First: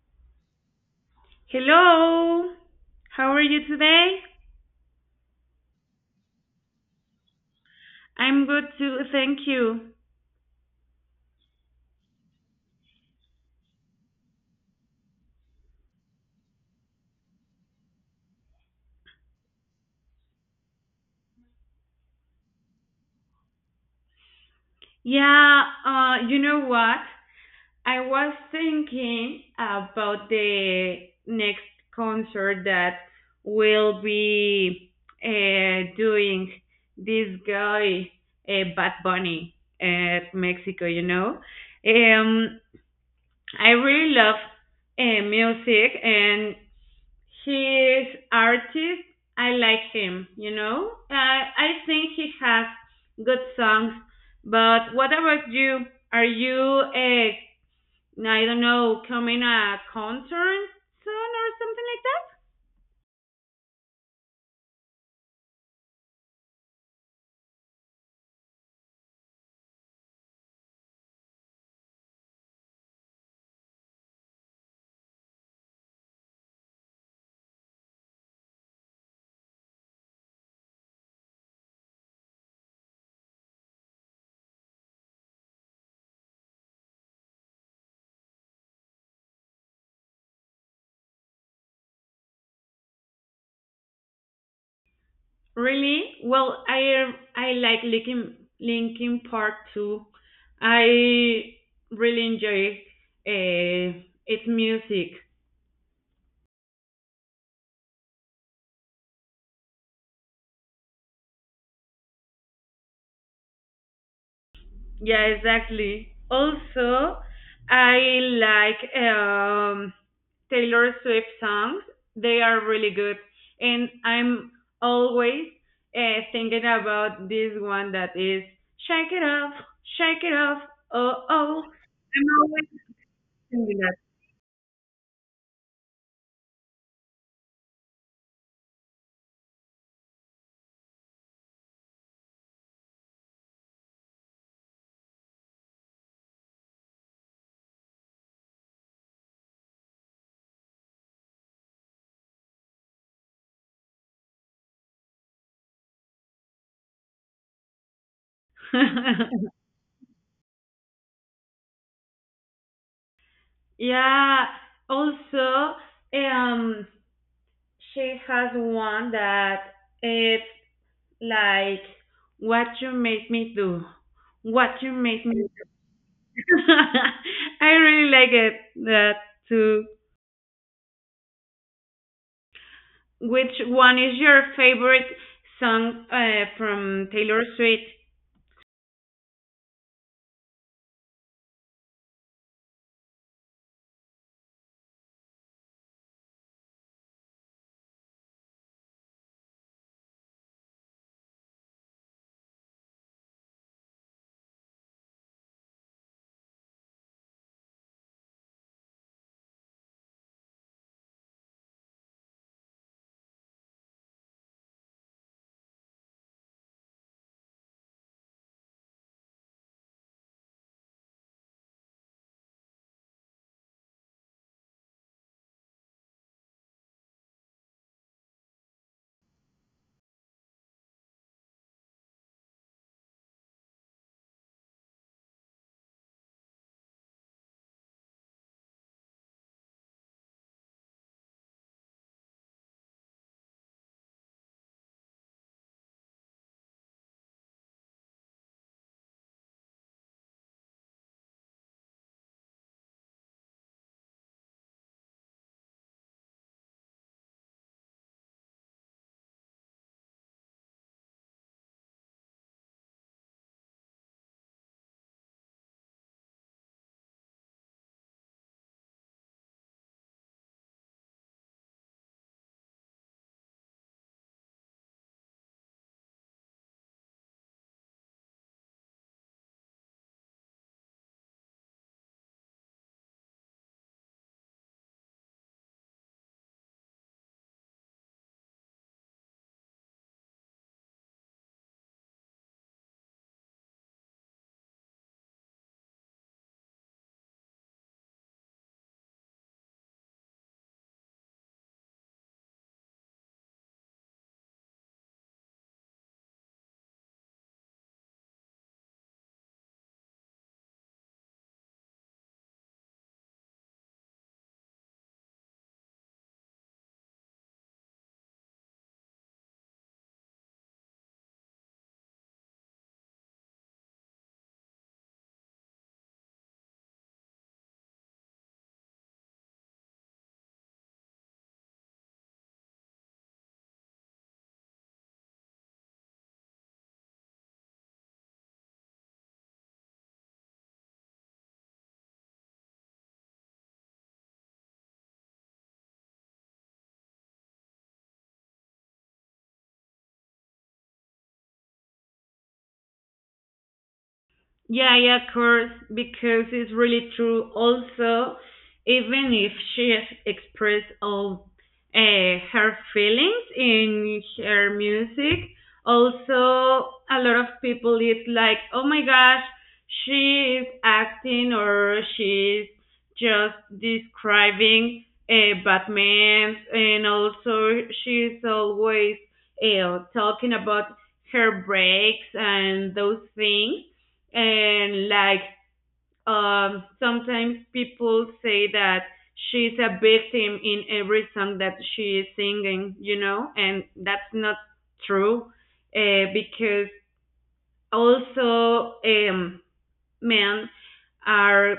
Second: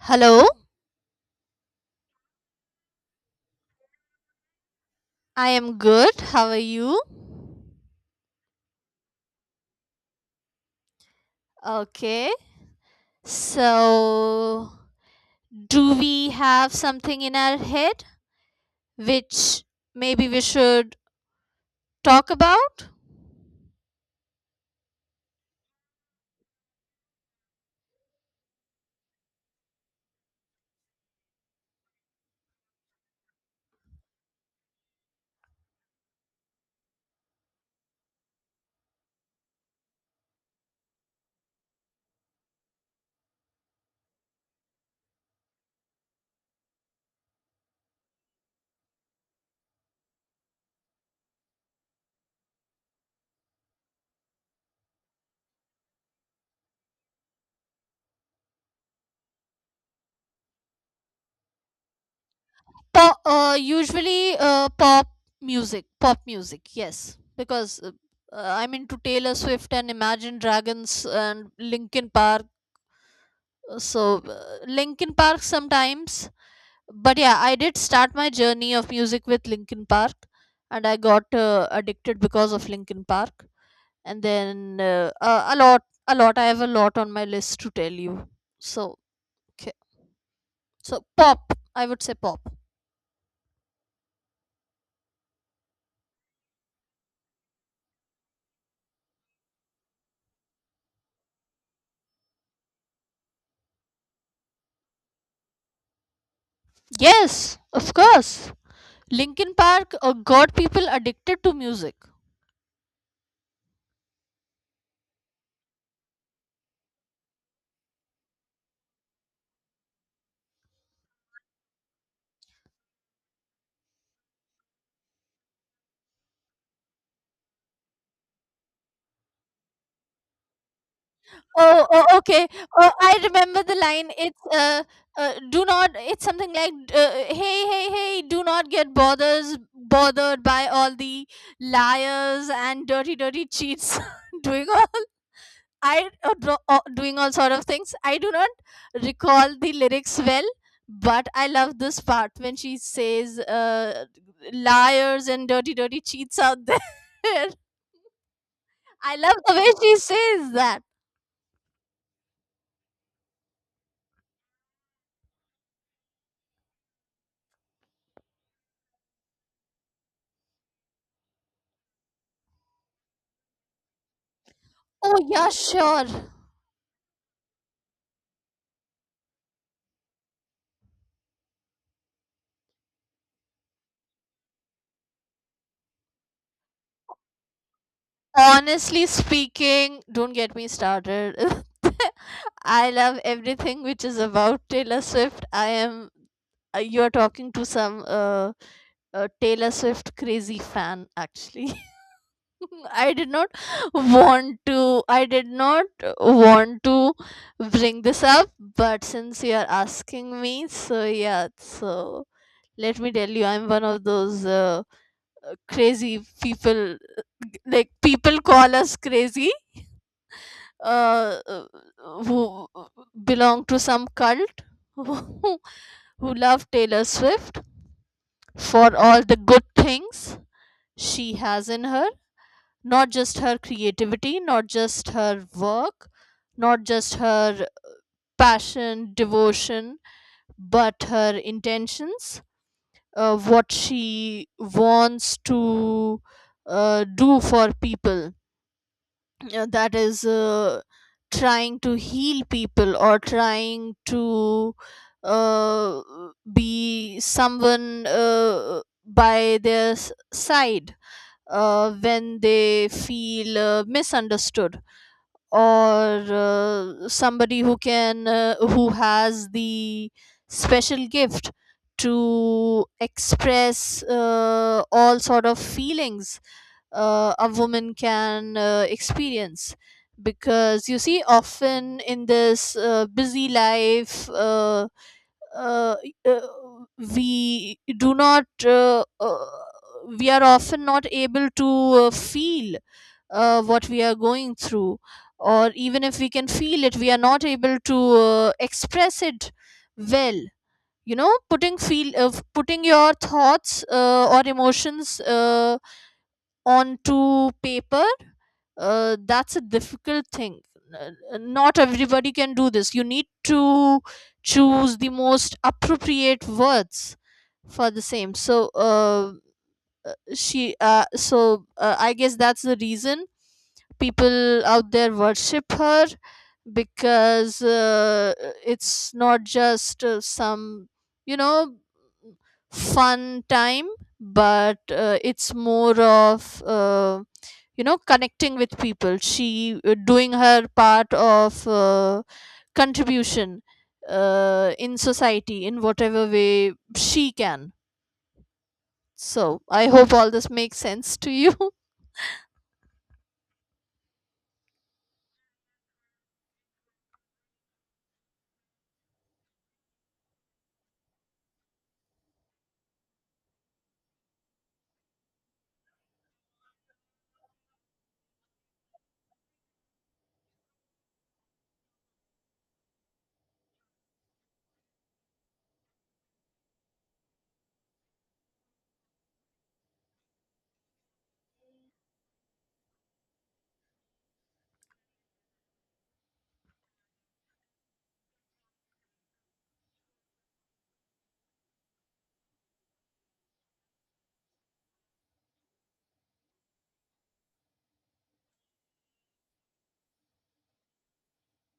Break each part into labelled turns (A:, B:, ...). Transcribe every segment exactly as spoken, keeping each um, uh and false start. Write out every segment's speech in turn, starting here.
A: Hello,
B: Hello. How are you today?
A: I am good. How are you?
B: I'm good too, thank you.
A: Okay, so do we have something in our head which maybe we should talk about?
B: Yeah, uh, you know what? I was thinking about the next concert that will be uh, doing this guy, uh, Bad Bunny, at Mexico, you know? Um, I really love uh, music, and he's artist. I like him. You know, uh, I think he has good songs. But what about you? Are you a I don't know coming a concert soon or something like
A: Pop, uh, usually uh, pop music, pop music, yes, because uh, uh, I'm into Taylor Swift and Imagine Dragons and Linkin Park. So, uh, Linkin Park sometimes, but yeah, I did start my journey of music with Linkin Park, and I got uh, addicted because of Linkin Park. And then uh, uh, a lot a lot I have a lot on my list to tell you, so okay, so pop, I would say pop.
B: that? Really? Well, I I like Linkin Linkin Park too. I really enjoy uh, its music.
A: Yes, of course, Linkin Park uh, got people addicted to music.
B: Yeah, exactly. Also, I like um, Taylor Swift songs. They are really good, and I'm always uh, thinking about this one that is "Shake It Off, Shake It Off." Oh, oh,
A: Oh, oh,
B: I'm
A: okay.
B: always
A: Oh, I remember the
B: thinking
A: line. It's uh, uh do not. It's something like, uh, hey, hey, hey, do not get bothers bothered by all the liars and dirty, dirty cheats doing all I uh, dro- uh, doing all sort of things. I do not recall the lyrics well, but I love this part when she says, uh, liars and dirty, dirty cheats out there. I love
B: that.
A: the way she says that.
B: Yeah. Also, um, she has one that it's like what you made me do what you
A: Oh
B: made me.
A: yeah, sure.
B: I really like it that too. Which one is your favorite song uh, from Taylor Swift?
A: Honestly speaking, don't get me started. I love everything which is about Taylor Swift. I am uh, You are talking to some uh, uh, Taylor Swift crazy fan actually. I did not want to I did not want to bring this up, but since you are asking me, so yeah, so let me tell you, I'm one of those uh, uh, crazy people, like people call us crazy, uh, uh, who belong to some cult, who who love Taylor Swift for all the good things she has in her, not just her creativity, not just her work, not just her passion, devotion, but her intentions, uh, what she wants to uh, do for people, uh, that is, uh, trying to heal people, or trying to uh, be someone uh, by their s- side, uh, when they feel uh, misunderstood, or uh, somebody who can, uh, who has the special gift to express uh, all sort of feelings uh, a woman can uh, experience, because you see often in this uh, busy life, uh, uh, uh, we do not, uh, uh, we are often not able to uh, feel uh, what we are going through, or even if we can feel it, we are not able to uh, express it well. You know putting feel uh, putting your thoughts, uh, or emotions, uh, onto paper, uh, that's a difficult thing. Uh, uh, Not everybody can do this. You need to choose the most appropriate words for the same, so uh, uh, she uh, so uh, I guess that's the reason people out there worship her, because uh, it's not just uh, some you know fun time, but uh, it's more of, uh, you know connecting with people. She uh, Doing her part of uh, contribution uh, in society in whatever way she can. So I hope all this makes sense to you.
B: Yeah, yeah, of course, because it's really true. Also, even if she has expressed all uh, her feelings in her music, also a lot of people is like, oh my gosh, she is acting or she's just describing uh, Batman, and also she's always uh, talking about her breaks and those things, and like, um sometimes people say that she's a victim in every song that she is singing, you know, and that's not true, uh, because also, um men are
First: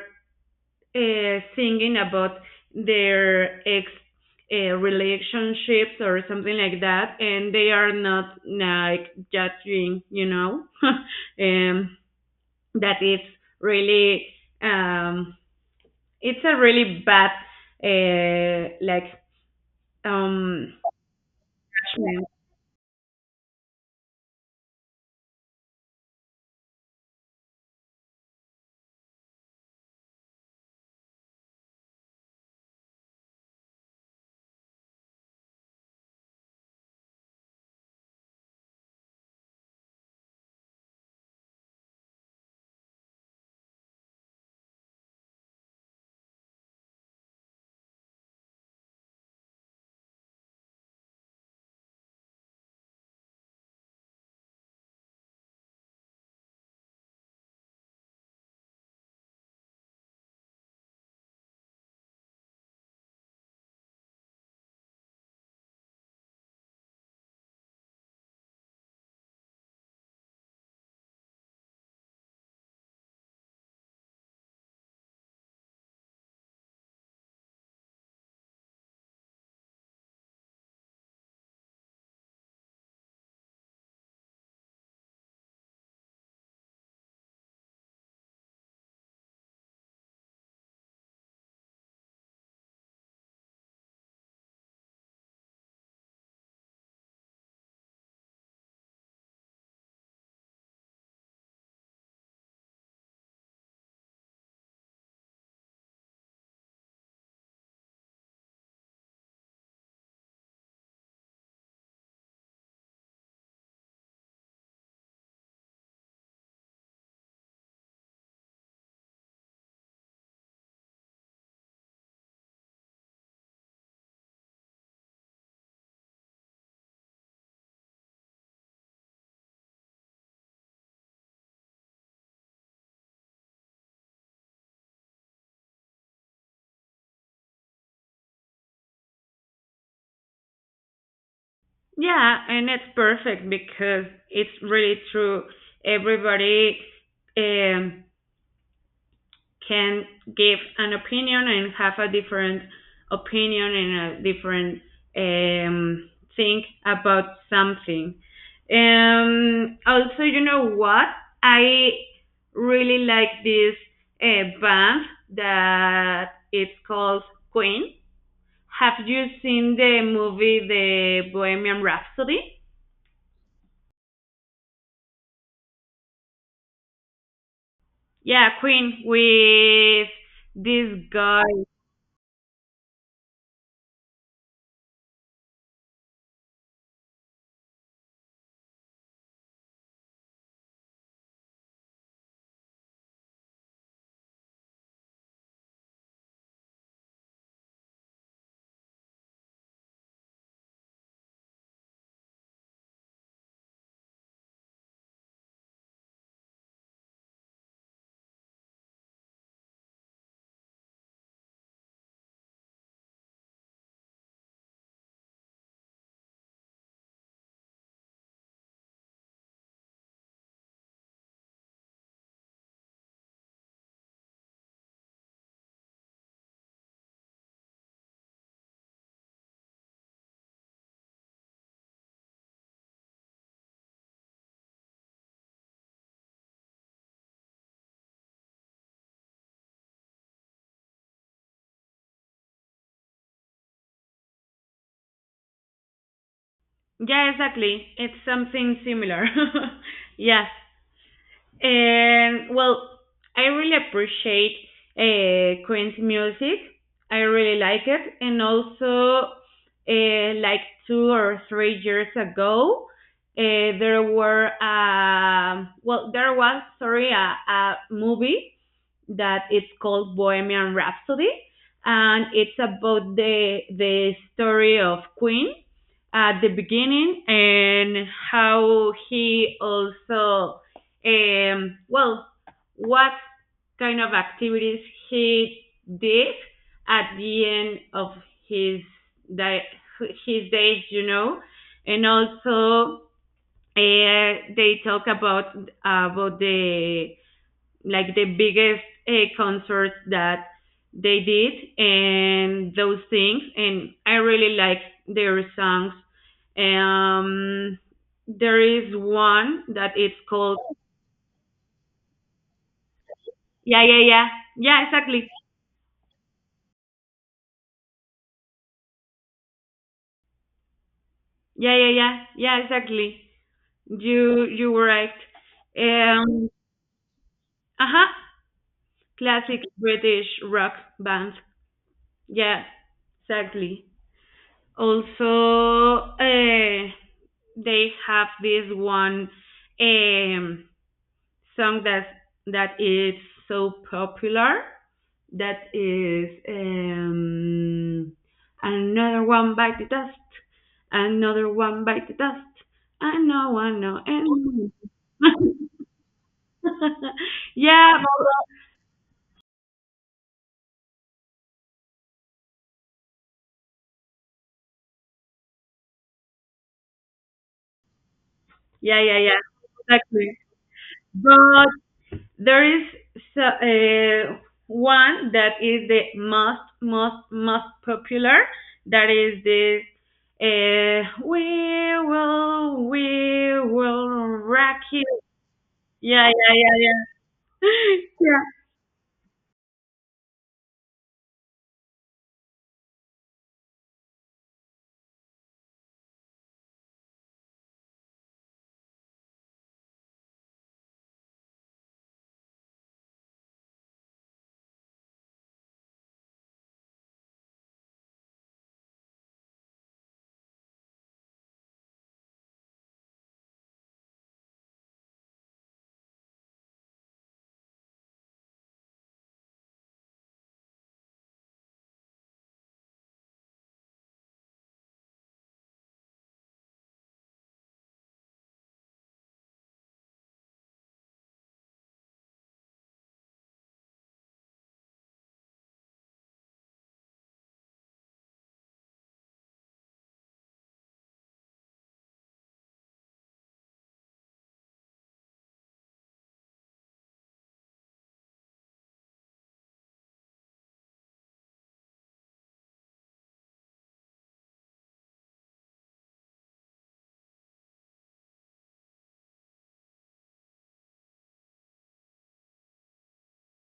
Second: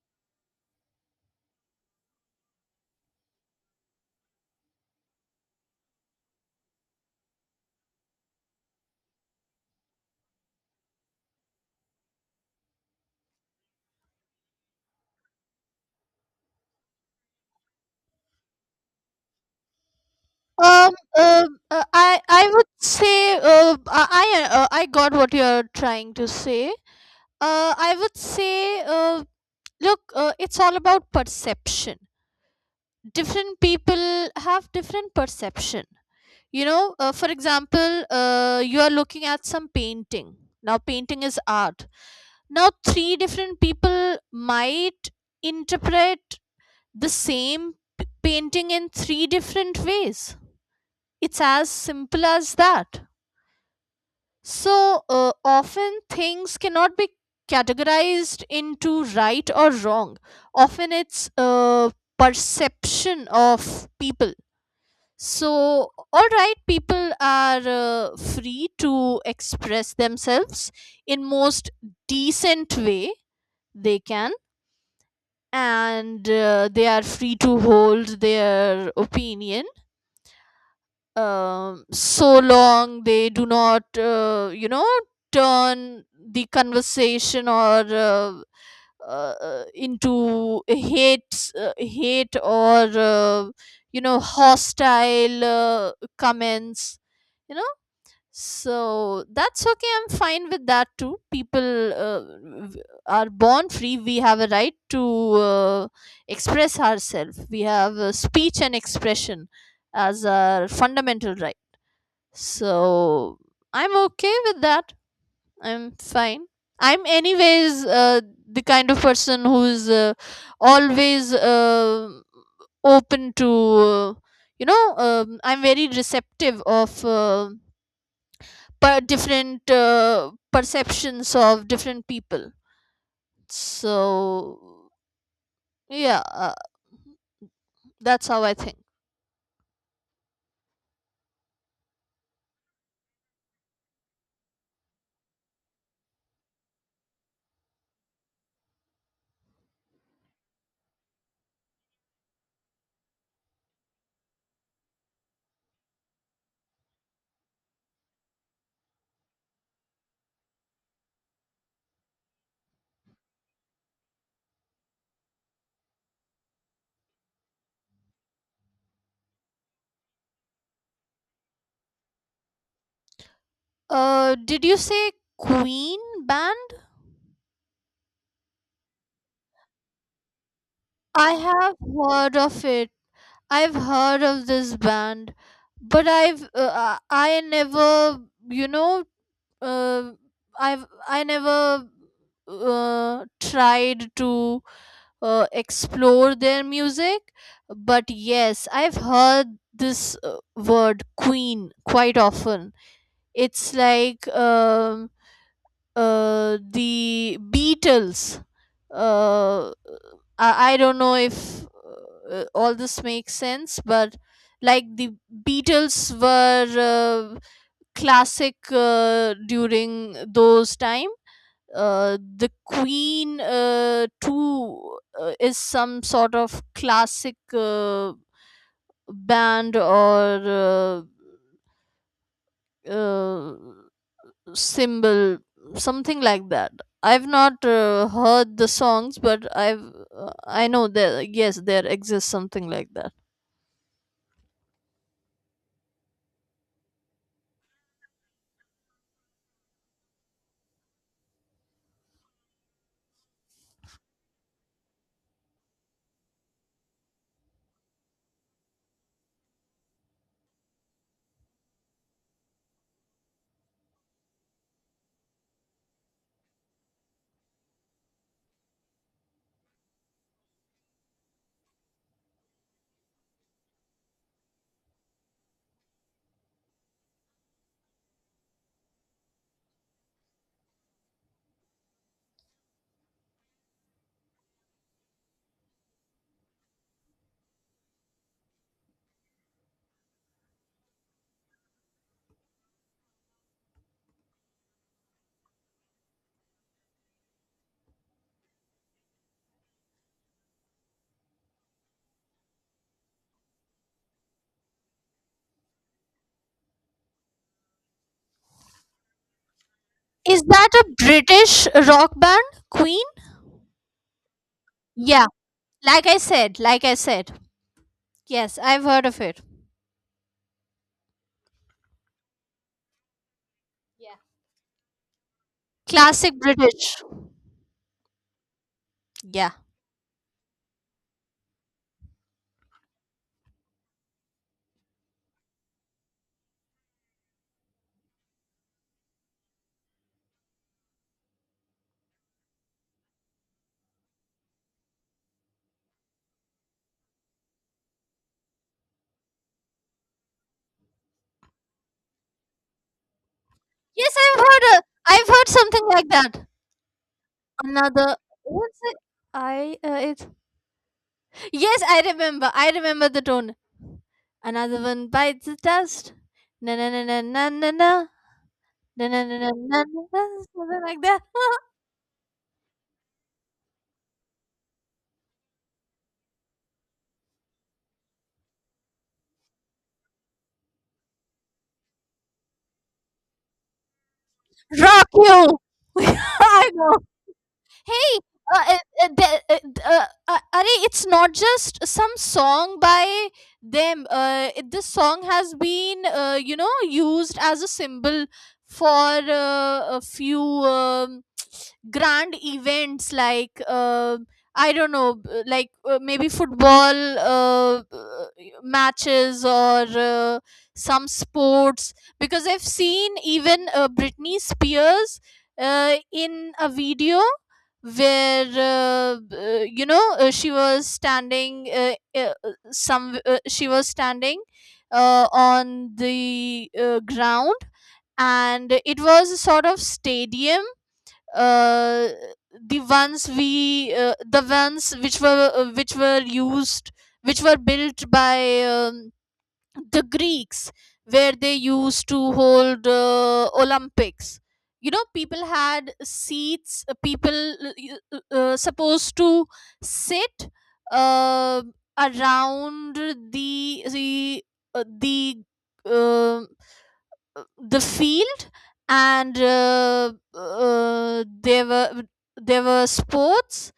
B: uh, singing about their ex uh, relationships or something like that, and they are not like judging, you know. um that it's really, um, it's a really bad, uh, like, um,
A: Um, um, uh, I I would say, uh, I I, uh, I got what you're trying to say. Uh, I would say, uh, look, uh, it's all about perception. Different people have different perception. You know, uh, for example, uh, you are looking at some painting. Now, painting is art. Now, three different people might interpret the same p- painting in three different ways. It's as simple as that. So uh, often things cannot be categorized into right or wrong. Often it's uh, perception of people. So, all right, people are uh, free to express themselves in most decent way they can, and uh, they are free to hold their opinion, um, so long they do not, uh, you know, turn the conversation, or uh, uh, into hate, uh, hate, or uh, you know, hostile uh, comments. You know, so that's okay. I'm fine with that too. People uh, v- are born free. We have a right to uh, express ourselves. We have uh, speech and expression as our fundamental right. So I'm okay with that. I'm fine. I'm, anyways, uh, the kind of person who's uh, always uh, open to, uh, you know, um, I'm very receptive of uh, per- different uh, perceptions of different people. So, yeah, uh, that's how I think.
B: yeah, and it's perfect because it's really true. Everybody, um, can give an opinion and have a different opinion and a different, um, think about something. Um, also, you know what? I really like this uh, band that it's called Queen. Have you seen the movie The Bohemian Rhapsody?
A: Uh, did you say Queen band?
B: Yeah, Queen with this
A: I
B: guy.
A: have heard of it. I've heard of this band, but I've uh, uh, I never, you know uh, I've I never uh, tried to uh, explore their music. But yes, I've heard this uh, word Queen quite often. It's like, um uh, the Beatles. Uh, I, I don't know if uh, all this makes sense, but like the Beatles were uh, classic uh, during those time. Uh, the Queen uh, too uh, is some sort of classic uh, band, or uh, uh, symbol, something like that. I've not uh, heard the songs, but i've uh, I know there, yes, there exists something like that.
B: Yeah, exactly. It's something similar. Yes. And well, I really appreciate uh, Queen's music. I really like it. And also, uh, like two or three years ago, uh, there were uh, well, there was sorry a, a movie that it's called Bohemian Rhapsody, and it's about the the story of Queen at the beginning, and how he also, um well, what kind of activities he did at the end of his day, his days, you know, and also uh, they talk about about the like the biggest uh, concerts that they did and those things. And I really like their songs. um there is one that is
A: Is
B: called.
A: that a British rock band, Queen?
B: Yeah, yeah, yeah, yeah,
A: Yeah,
B: exactly.
A: like i said like i said yes, I've heard of it.
B: Yeah, yeah, yeah, yeah, exactly.
A: Yeah.
B: you you were right.
A: Classic
B: Um,
A: British.
B: uh-huh.
A: Yeah
B: Classic British rock band. Yeah, exactly. Also, uh they have this one, um, song that that is so popular, that is, um, another one bite the dust, another one bite the dust. I know, I know,
A: yes i've heard
B: and
A: a, I've heard something like that.
B: yeah,
A: Another
B: but-
A: what's it I uh, it's Yes, I remember. I remember the tone. Another one bites the dust. Na na na na na na na.
B: yeah,
A: Na
B: yeah,
A: na na
B: yeah,
A: na na na.
B: exactly.
A: Something like that.
B: But there is so- uh, one that is the most, most, most popular. That is this. Uh, we will, we will rock you.
A: Rock you.
B: Yeah, yeah,
A: I
B: yeah,
A: know.
B: yeah,
A: hey
B: yeah,
A: uh, uh, uh, the- uh, uh, uh, Arey, it's not just some song by them. Uh, it- this song has been, uh, you know used as a symbol for uh, a few, um, grand events, like uh, I don't know, b- like uh, maybe football, uh, uh, matches, or uh, some sports, because I've seen even uh, Britney Spears uh, in a video where, uh, uh, you know uh, she was standing, uh, uh, uh, some uh, she was standing uh, on the uh, ground, and it was a sort of stadium, uh, the ones we uh, the ones which were uh, which were used, which were built by, um, the Greeks, where they used to hold uh, Olympics. You know people had seats, uh, people uh, uh, uh, supposed to sit uh, around the the uh, the uh, the field, and uh, uh, there were there were sports,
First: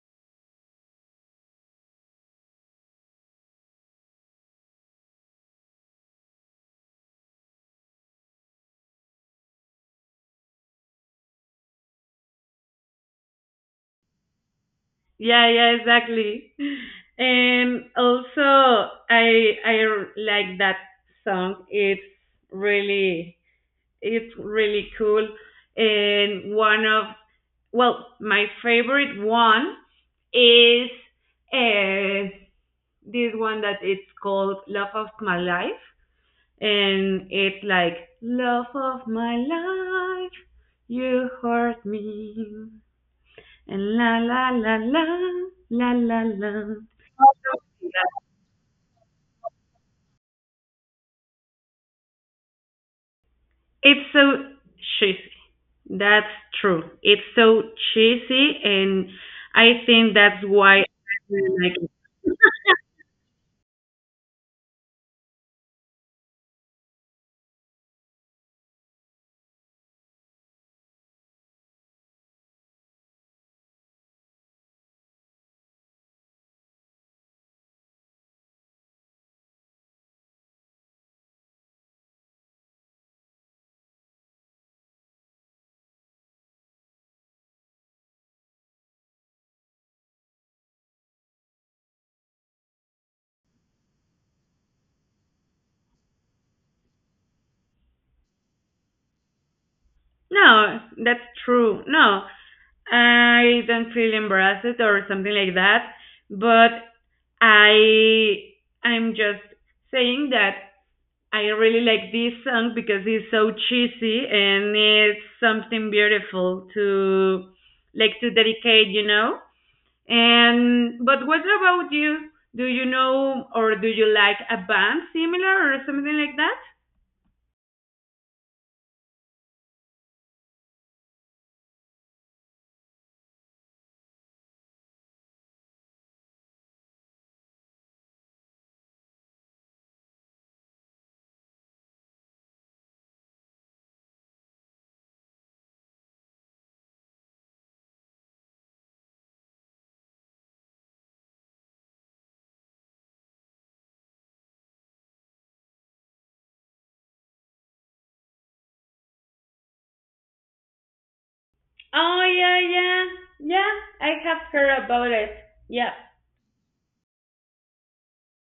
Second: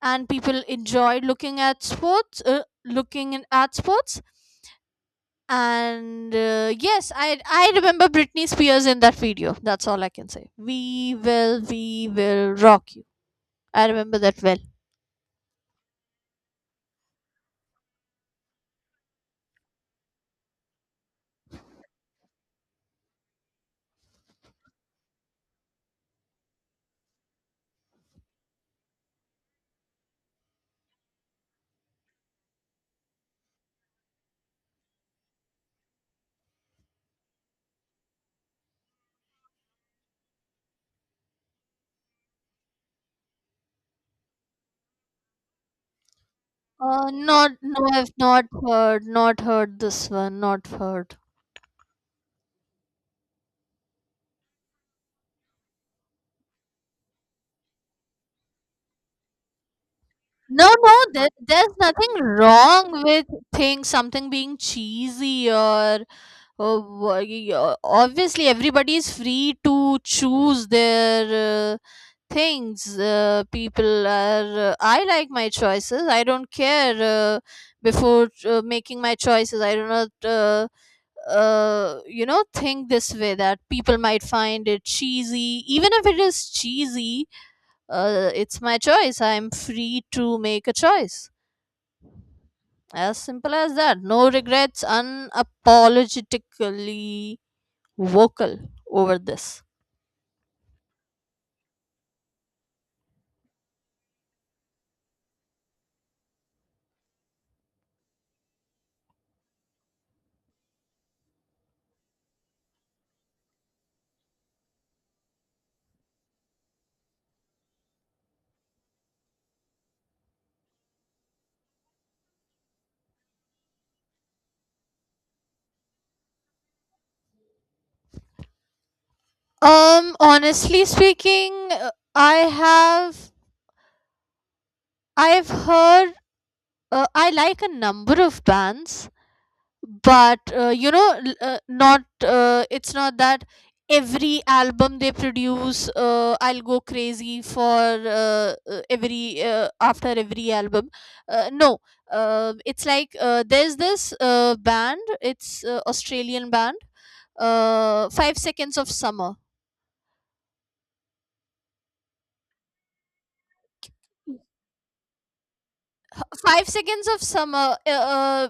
A: and people enjoyed looking at sports, uh, looking in- at sports and uh, yes, i i remember Britney Spears in that video. That's all I can say. We will we will rock you. I remember that well.
B: yeah, yeah. Exactly. And also, I I r- like that song. It's really, it's really cool. And one of, well, my favorite one is uh, this one that it's called Love of My Life. And it's like, Love of my life, you hurt me. And la la la la, la la la.
A: Uh not, no, I've not heard, not heard this one, not heard.
B: It's so cheesy. That's true. It's so cheesy, and I think that's
A: No,
B: why I
A: no, there,
B: really
A: there's
B: like it.
A: nothing wrong with things, something being cheesy, or, or wha- y- o- obviously everybody is free to choose their uh, things. Uh, people are, uh, I like my choices. I don't care. Uh, before uh, making my choices, I do not, uh, uh, you know think this way that people might find it cheesy. Even if it is cheesy, uh, it's my choice. I'm free to make a choice. As simple as that. No regrets. Unapologetically vocal over this.
B: No, that's true. No, I don't feel embarrassed or something like that, but I I'm just saying that I really like this song because it's so cheesy and it's something beautiful to like to dedicate, you know? And but what about you? Do you know or do you like a band similar or something like that?
A: Um honestly speaking, uh, i have I've heard, uh, I like a number of bands, but uh, you know, l- uh, not, uh, it's not that every album they produce, uh, I'll go crazy for, uh, uh, every, uh, after every album. Uh, no, uh, it's like uh, there's this uh, band. It's uh, Australian band. Uh, Five Seconds of Summer.
B: Oh yeah, yeah. Yeah, I have heard about it. Yeah.
A: Five Seconds of Summer. Uh, uh,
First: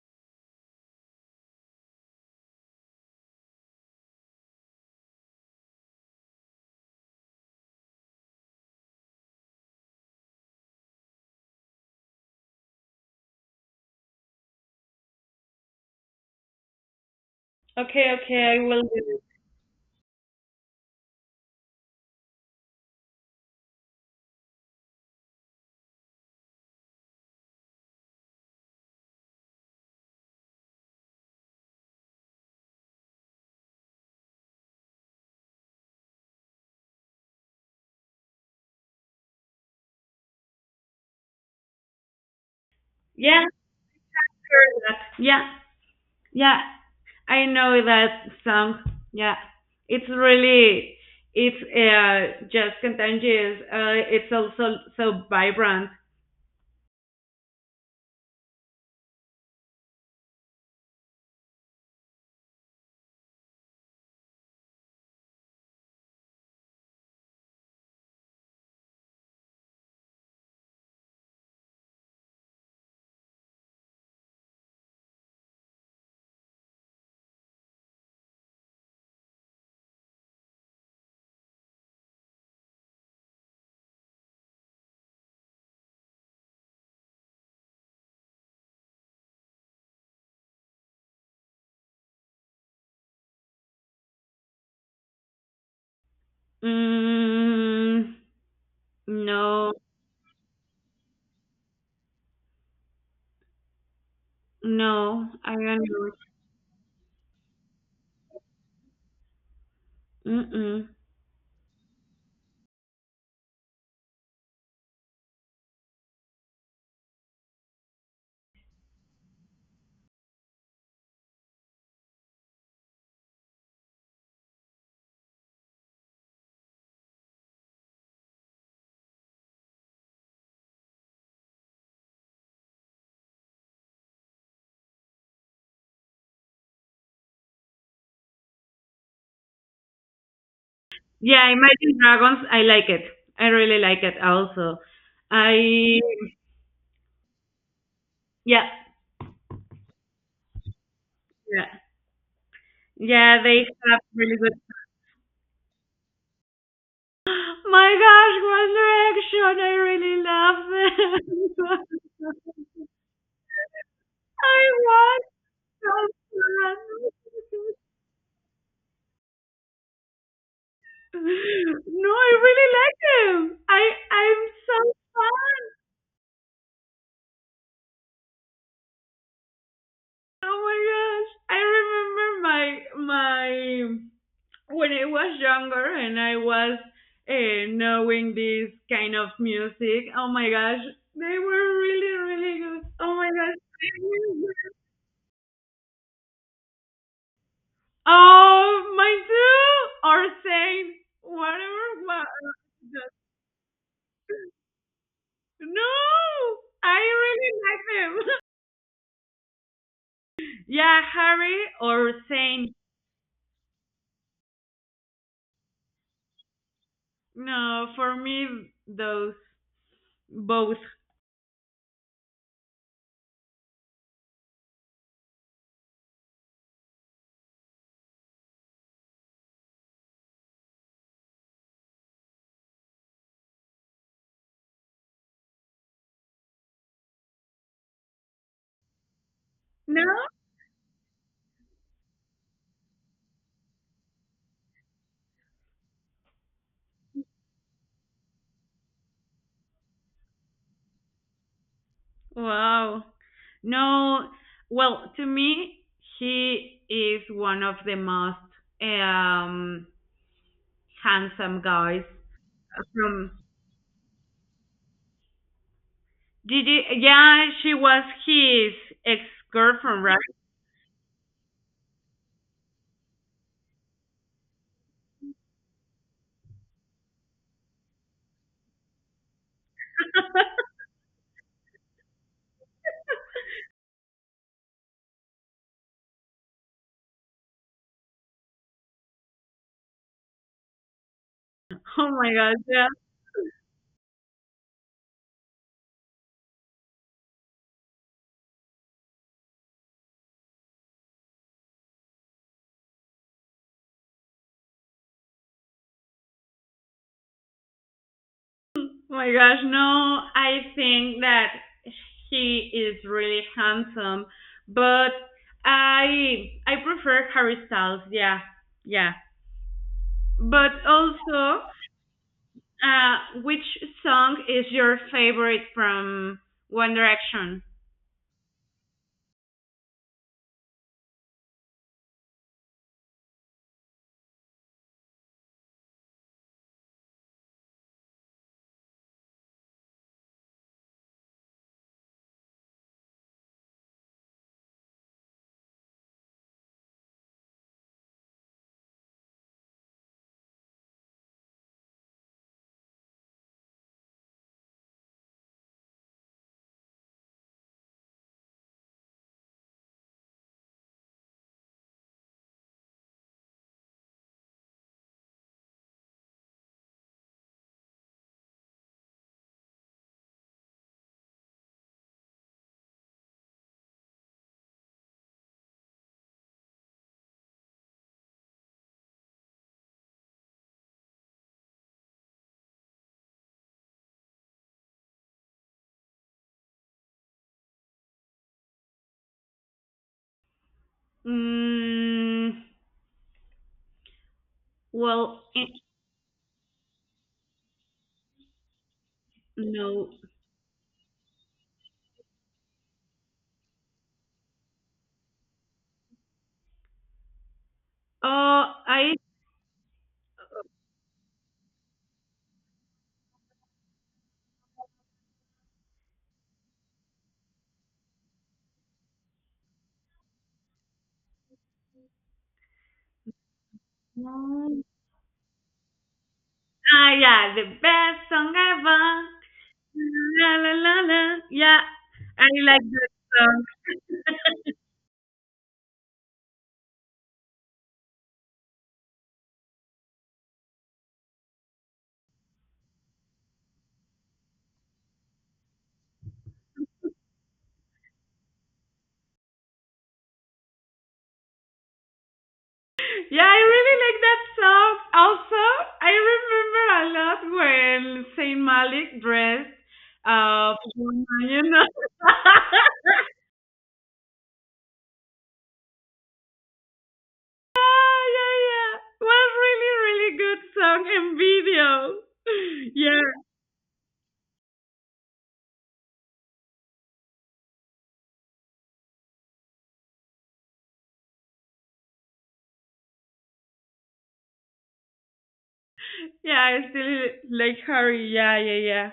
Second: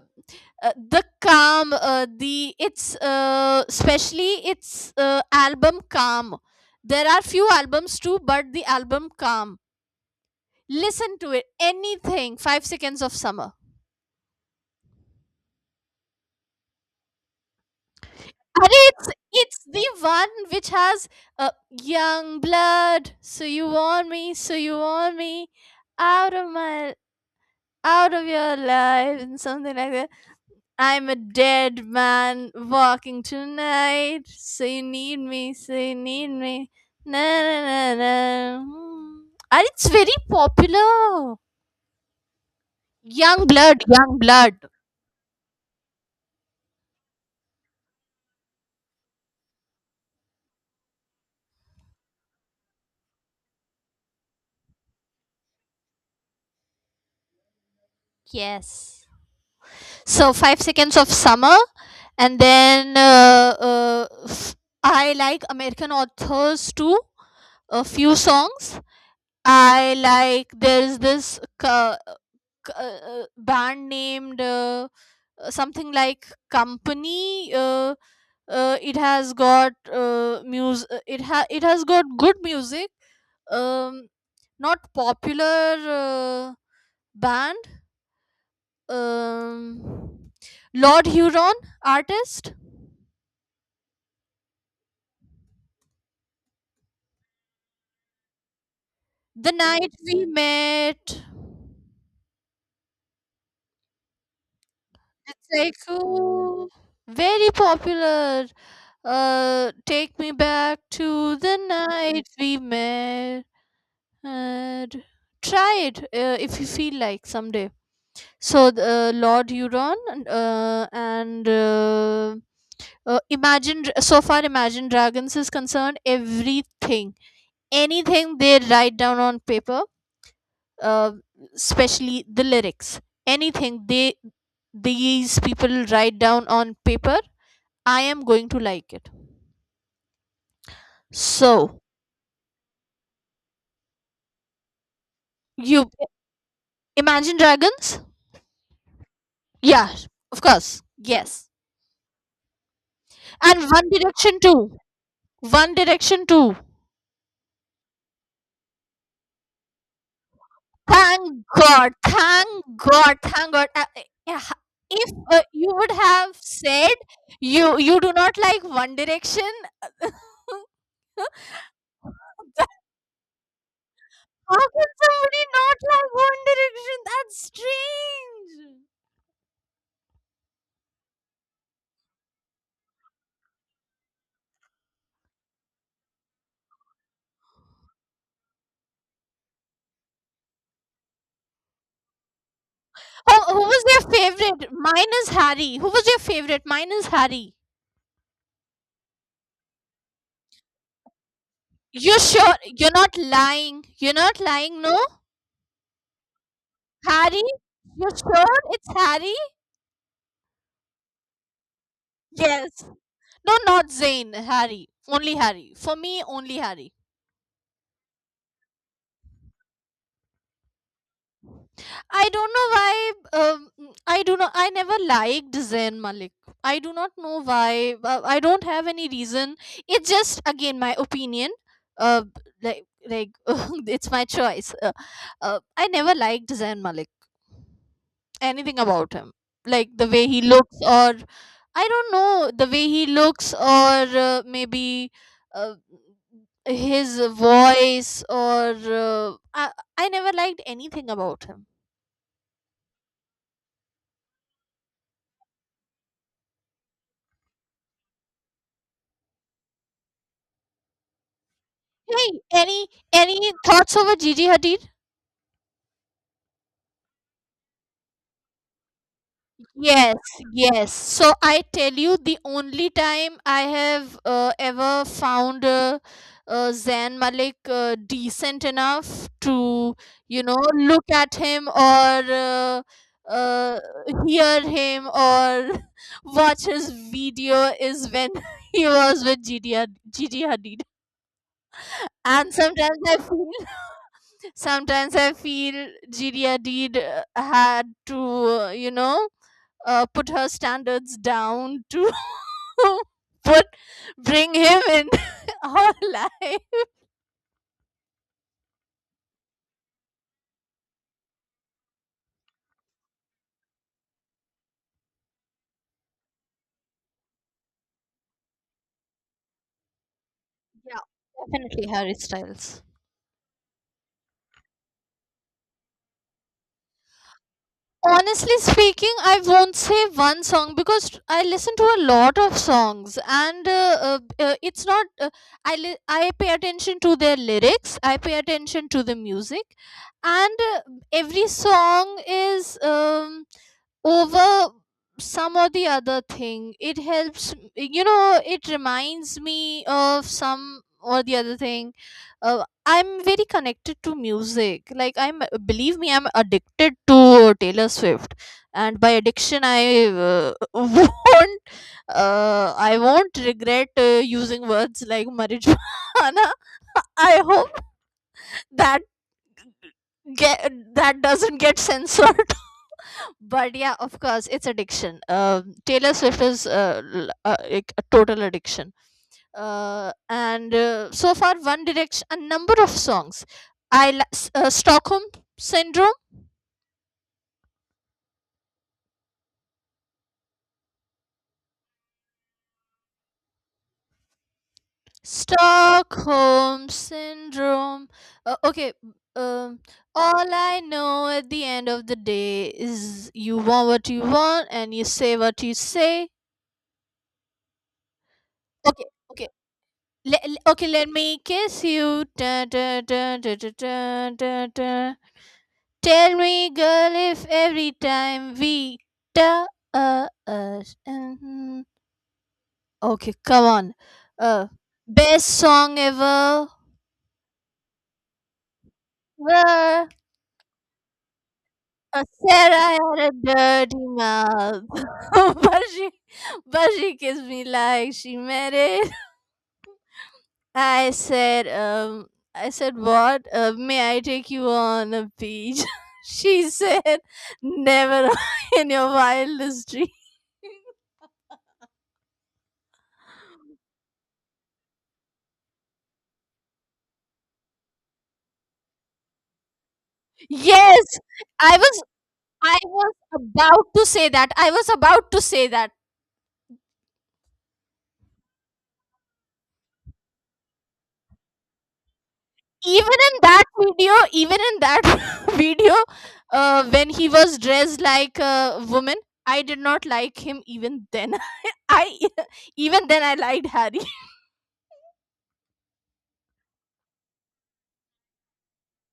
A: uh, The Calm, uh, the it's uh, especially its uh, album Calm. There are few albums too, but the album Calm, listen to it, anything five Seconds of Summer.
B: Okay, okay, I
A: Arey,
B: will do
A: it's
B: it.
A: it's the one which has uh, Young Blood. So you want me, so you want me, out of my, out of your life, and something like that. I'm a dead man walking tonight. So you need me, so you need me. Na na na na. Hmm. And it's very popular. Young
B: Yeah,
A: blood, young blood.
B: sure that, yeah, yeah, I know that song. Yeah, it's really, it's uh, just contagious. Uh, it's also so vibrant.
A: Yes. So, five seconds of summer, and then uh, uh, f- I like American authors too. A few songs. I like, there's this ca- ca- uh, band named. Uh, uh, something like Company, uh, uh, it has got uh, mus- uh, it ha- it has got good music. um Not popular uh, band. um Lord Huron, artist.
B: Mm,
A: The
B: no,
A: night we met.
B: no,
A: It's
B: I
A: like,
B: don't know.
A: oh, very popular. Uh take me back
B: Mm-mm.
A: to the night we met. And try it uh, if you feel like someday. So, the, uh, Lord Euron, uh, and uh, uh, imagine Dra- so far Imagine Dragons is concerned, everything, anything they write down on paper, uh, especially the lyrics, anything they, these people, write down on paper, I am going to like it,
B: Yeah,
A: so.
B: Imagine Dragons. I like it. I really like it. Also,
A: You.
B: I,
A: Imagine Dragons.
B: yeah,
A: Yeah, of course, yes.
B: yeah, yeah. They
A: And One
B: have really
A: Direction
B: good.
A: too, One Direction too.
B: My gosh, One Direction. I really
A: Thank
B: love
A: God,
B: them.
A: thank God, thank God. Uh, uh, yeah,
B: I
A: If
B: was
A: uh, you would
B: so
A: have said
B: sad.
A: you you do not like One Direction,
B: No, I really like him. I I'm
A: how can
B: so
A: somebody
B: fun.
A: not like One Direction? That's strange. Oh,
B: Oh my gosh. I remember my my when I was younger and I was uh, knowing this kind of music. Oh my gosh. They were really really good. Oh my
A: who
B: gosh.
A: was your favorite? Mine is Harry. Who was your favorite? Mine is Harry.
B: Oh my two, or same. Whatever
A: You
B: was.
A: sure? You're not lying. You're not lying, no?
B: No, I
A: Harry?
B: really like
A: You
B: them.
A: sure it's Harry?
B: Yeah, Harry or Saint.
A: Yes. No, not Zayn. Harry. Only Harry. For me, only Harry.
B: No, for me, those both.
A: I don't know why. Um, mm, I do not. I never liked Zayn Malik. I do not know why. uh, I don't have any reason. It's just again my opinion. Uh, like like it's my choice. Uh, uh, I never liked Zayn Malik. Anything about him, like
B: No?
A: the way he looks, or I don't know the way he looks, or uh, maybe. Uh, his voice or uh, I, I never liked anything about him.
B: Wow. No. Well, to me, he is one of the most, um, handsome guys
A: Hey, any
B: from.
A: any thoughts over Gigi Hadid?
B: Did you, yeah, she was his ex girlfriend,
A: Yes,
B: right?
A: yes. So I tell you, the only time I have uh, ever found uh, uh, Zayn Malik uh, decent enough to, you know, look at him or uh, uh, hear him or watch his video is when he was with Gigi Had- Gigi Hadid.
B: Oh my
A: And
B: God, yeah.
A: sometimes I feel sometimes I feel Jiria Deed uh, had to, uh, you know, uh, put her standards down to put bring him in her life.
B: Oh my gosh, no, I think that he is really handsome, but I I prefer Harry Styles. Yeah, yeah. But
A: Yeah,
B: also,
A: definitely Harry Styles.
B: uh, which song is your favorite from One Direction?
A: Honestly speaking, I won't say one song because I listen to a lot of songs, and uh, uh, b- uh, it's not. Uh, I li- I pay attention to their lyrics. I pay attention to the music, and uh, every song is um, over some or the other thing. It helps, you know. It reminds me of some or the other thing. uh, I'm very connected to music. Like I'm, believe me, I'm addicted to Taylor Swift, and by addiction, I uh, won't, uh, I won't regret uh, using words like marijuana. I hope that get that doesn't get censored. But yeah, of course, it's addiction. Um, Taylor Swift is uh, l- uh, like a total addiction uh, and uh, so far one direction a number of songs i li- s- uh, stockholm syndrome
B: Mm, well, eh,
A: stockholm syndrome uh, okay, um,
B: no.
A: all I know at the end of the day is you want what you want and you say what you say
B: Oh,
A: okay
B: I.
A: okay le- le- okay let me kiss you da, da, da, da, da, da, da, da. Tell me, girl, if every time we touch. Mhm. Okay, come on. Uh, best song ever.
B: Ah, yeah, the best song ever.
A: Well,
B: La la la la. Yeah,
A: uh,
B: I like
A: Sarah
B: that
A: had a
B: song.
A: dirty mouth, but she, but she kissed me like she meant it. I said, um, I said, what? Uh, may I take you on a beach? She said, never in your wildest dreams.
B: Yeah, I really like that song. Also, I remember a lot when Saint Malik dressed up.
A: Yes,
B: You
A: I
B: know,
A: was I was about to say that. I was about to say that.
B: yeah, yeah, yeah. Was really, really good song and video.
A: Even
B: Yeah,
A: in that video, even in that video, uh, when he was dressed like a woman, I did not like him even then. I even then I liked Harry.
B: yeah. I still like Harry. Yeah, yeah, yeah.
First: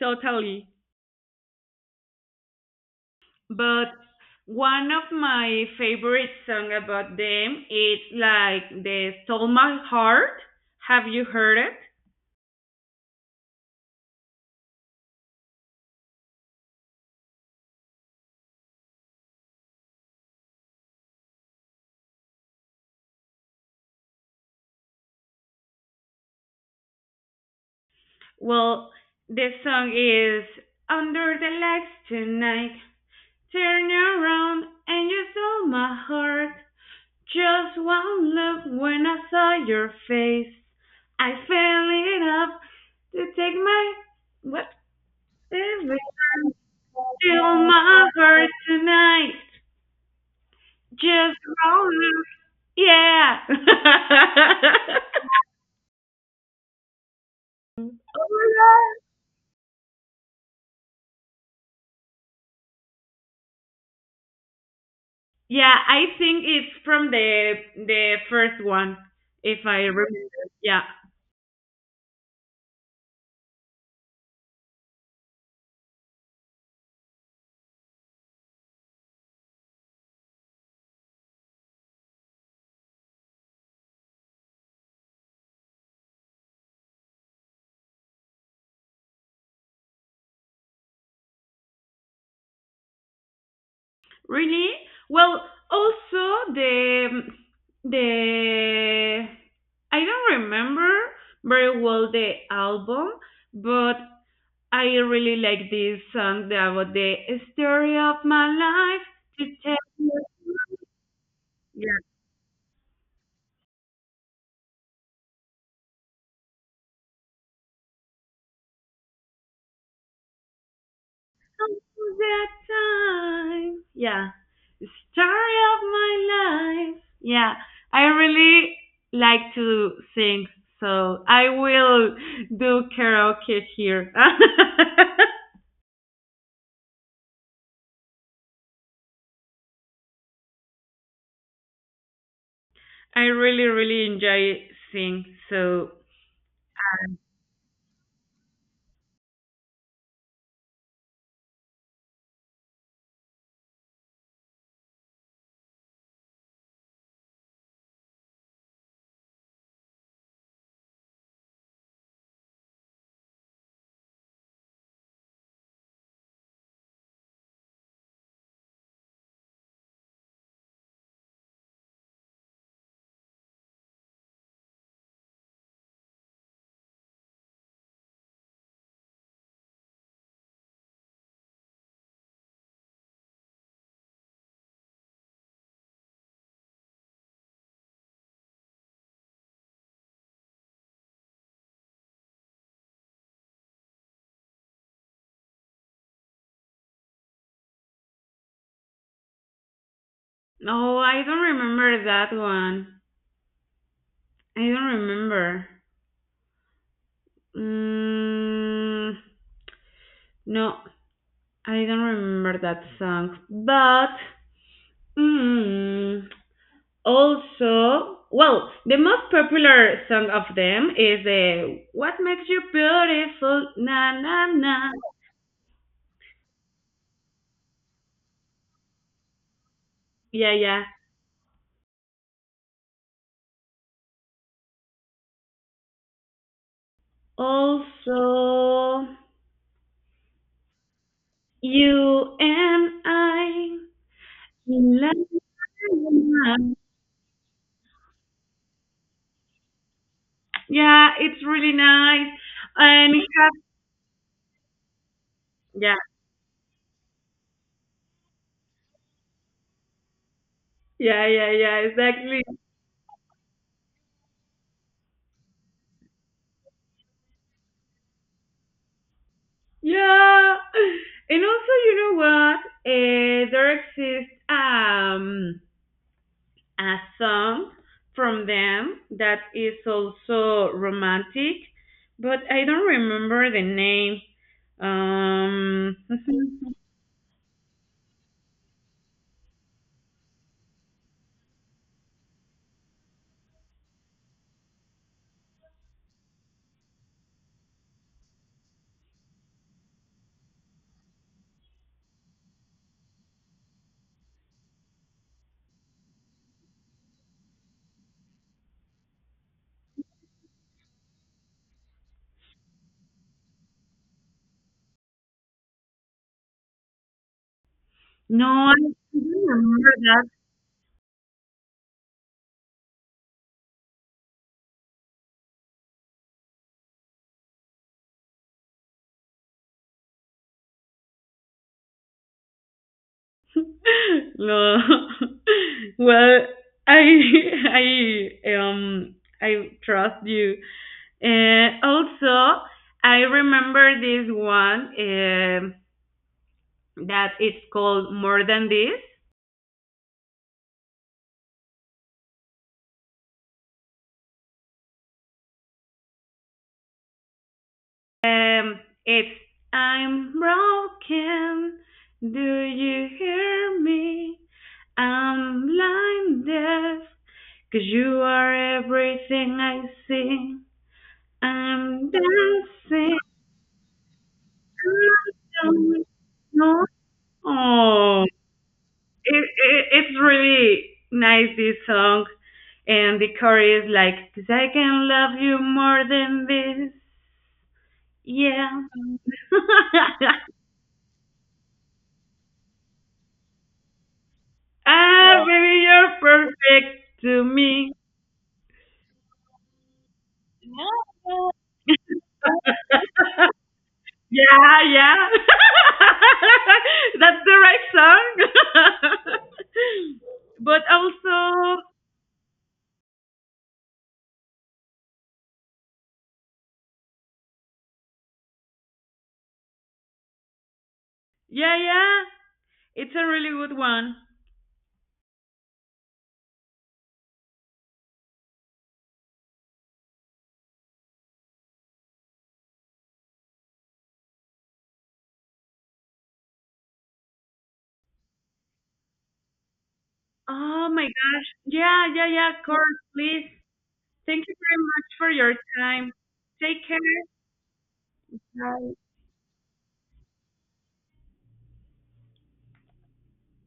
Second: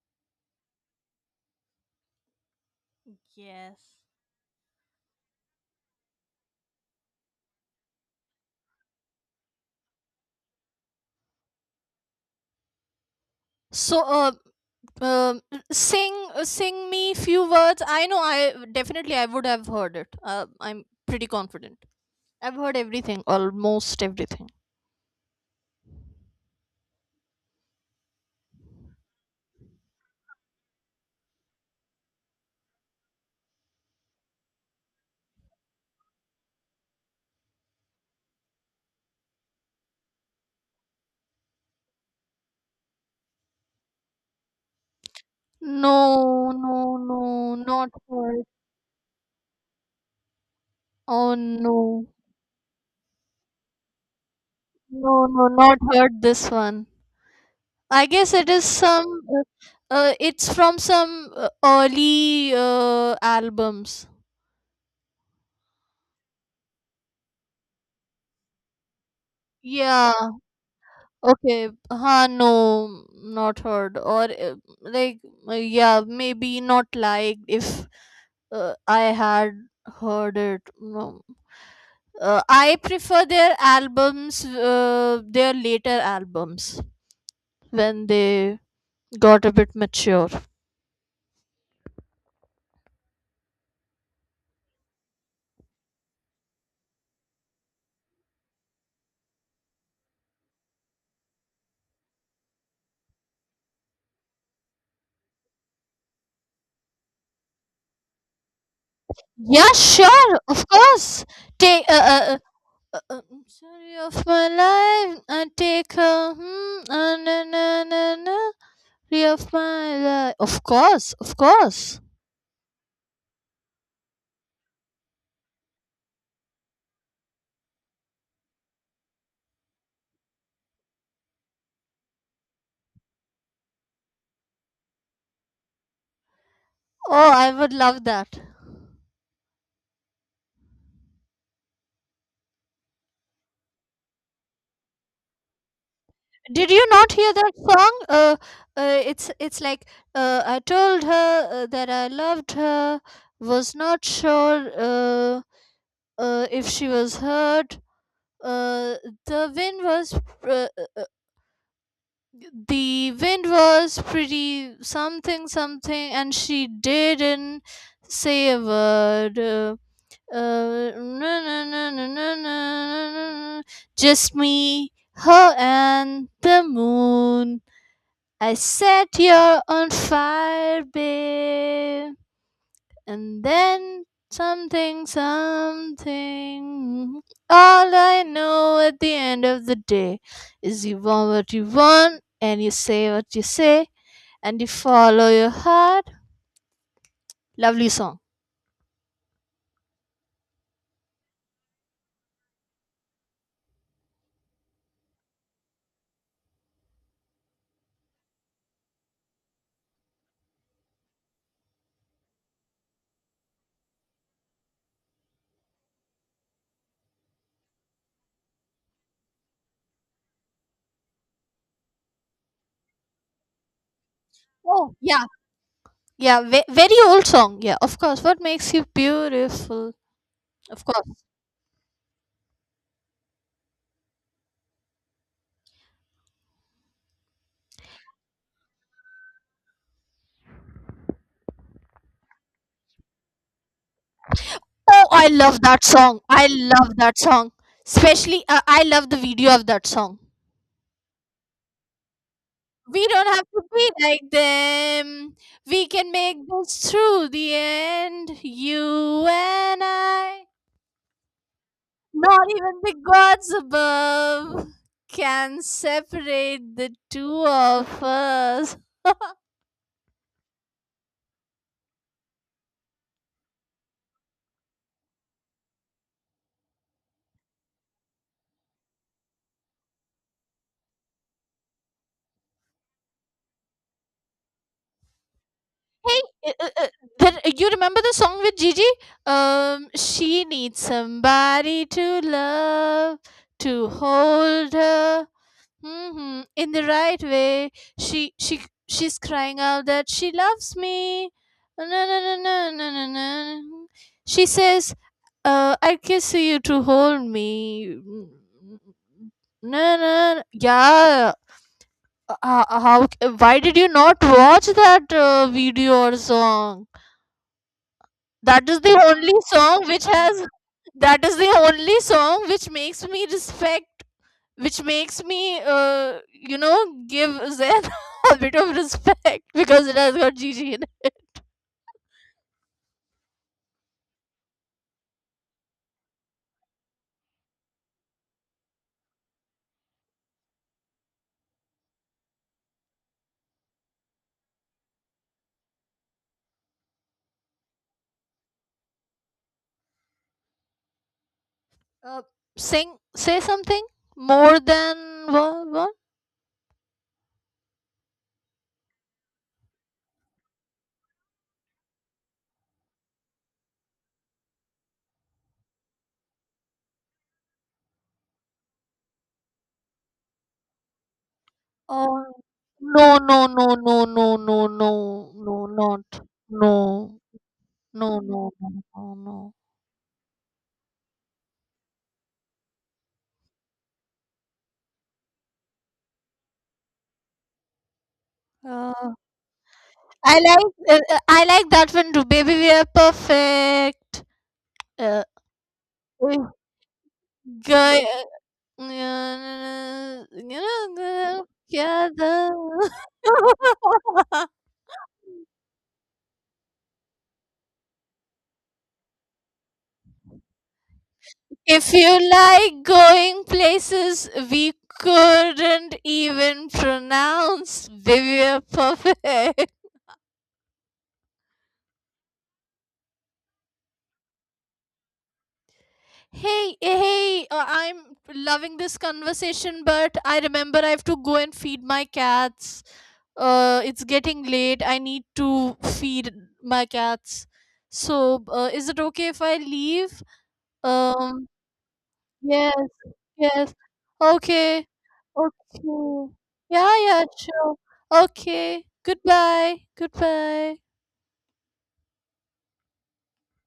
B: Totally.
A: Yes.
B: But one of my favorite song about them is like the "Stole My Heart." Have you heard it?
A: So, uh, um sing sing me few words. I know I definitely I would have heard it. Uh, I'm pretty confident. I've heard everything, almost everything.
B: Well, the song is Under the Lights Tonight. Turn around and you stole my heart. Just one look when I saw your face. I fell it up to take my what every
A: No,
B: time
A: no,
B: steal
A: no, not
B: my
A: heard.
B: heart tonight.
A: Oh
B: Just one
A: no,
B: look, yeah. Oh
A: no, no, not heard this one. I guess
B: my
A: it is
B: god.
A: some. Uh, uh, it's from some uh, early uh, albums.
B: Yeah, I think it's from the the first one, if I remember.
A: Yeah.
B: Yeah,
A: Okay. Huh. No, not heard. Or uh, like, uh, yeah, maybe not liked if uh, I had heard it. No, Uh, I prefer their albums, uh, their later albums when they got a bit mature.
B: really. Well, also the the I don't remember very well the album, but I really like this song about the story of my life to
A: Yeah,
B: tell
A: sure, of course. Take uh,
B: you.
A: uh, uh, uh, uh, story of my life. I take a hmm, uh, na, na, na, na. Story of my life. Of course, of course.
B: That time. Yeah. The story of my life. Yeah. I really like to sing, so I will do karaoke here.
A: Oh, I would love that.
B: I really, really enjoy sing, so.
A: Did you not hear that song? Uh, uh, it's it's like uh, I told her uh, that I loved her, was not sure uh, uh, if she was hurt. Uh, the wind was uh, uh, the wind was pretty something something, and she didn't say a word. Uh, Uh, na, na, na, na, na, na, na. Just me, her, and the moon. I set you on fire, babe. And then something, something. All I know at the end of the day is you want what you want, and you say what you say, and you follow your heart. Lovely song.
B: No, oh, I don't remember that one. I don't remember. Mm, no, I don't remember that song. But mm, also, well, the most popular song of them is the What Makes You Beautiful, na na na.
A: Oh, yeah. Yeah, ve- very old song. Yeah, of course. What makes you beautiful?
B: Yeah, yeah.
A: Of course.
B: Also, you and I.
A: Oh,
B: La,
A: I love that song. I
B: la,
A: love that song. Especially, uh, I love the video of that song.
B: yeah, it's really nice.
A: We
B: And it
A: don't have
B: has,
A: to be like them. We
B: yeah,
A: can make this through the end. You and I.
B: yeah, yeah, yeah,
A: Not
B: exactly.
A: even the gods above can separate the two of us.
B: Yeah. And also, you know what? Uh, there exists um a song from them that is also romantic, but I don't remember the name. Um,
A: Hey, uh, uh, uh, the, you remember the song with Gigi? Um, she needs somebody to love, to hold her, hmm, in the right way, she she she's crying out that she loves me. No, no, no, no, no, no, no. She says, uh, "I kiss you to hold me." No, no. Yeah. Uh, uh, how? Why did you not watch that uh, video or song?
B: no,
A: That
B: I
A: is the
B: don't
A: only song
B: remember
A: which
B: that.
A: has. That is the only song which makes me respect which makes me uh, you know give zen a bit of respect because it has got gg in it.
B: No. Well, I I um I trust you. Uh, also, I remember this one um that it's called More Than This.
A: uh, sing say something more than what, what?
B: Um, it's I'm broken. Do you hear me? I'm blind deaf, 'cause you are everything I see. I'm
A: Or no,
B: dancing.
A: no, no, no, no, no, no, no,
B: I
A: not
B: don't
A: no,
B: know.
A: no,
B: Oh,
A: no, no, no,
B: it,
A: no.
B: it, it's really nice, this song. And the chorus is like, 'cause I can love you more than this. Yeah.
A: uh, I like uh, uh, I like that one too. Baby, we are perfect. Uh,
B: Ah, yeah. Baby, you're
A: eh,
B: perfect to me.
A: guy, uh, you know, together.
B: Yeah, yeah. That's the right song. But also,
A: If you like going places we couldn't even pronounce, we were perfect.
B: yeah, yeah. It's a really good one.
A: Hey, hey, uh, I'm loving this conversation, but I remember I have to go and feed my cats. Uh, it's getting late. I need to feed my cats. So, uh, is it okay if I leave?
B: Oh my God.
A: Um,
B: Yeah, yeah, yeah. Of
A: Yes,
B: course, please.
A: yes.
B: Thank you very
A: Okay.
B: much for your time.
A: Okay.
B: Take
A: Yeah,
B: care.
A: yeah, sure. Okay. Goodbye. Goodbye.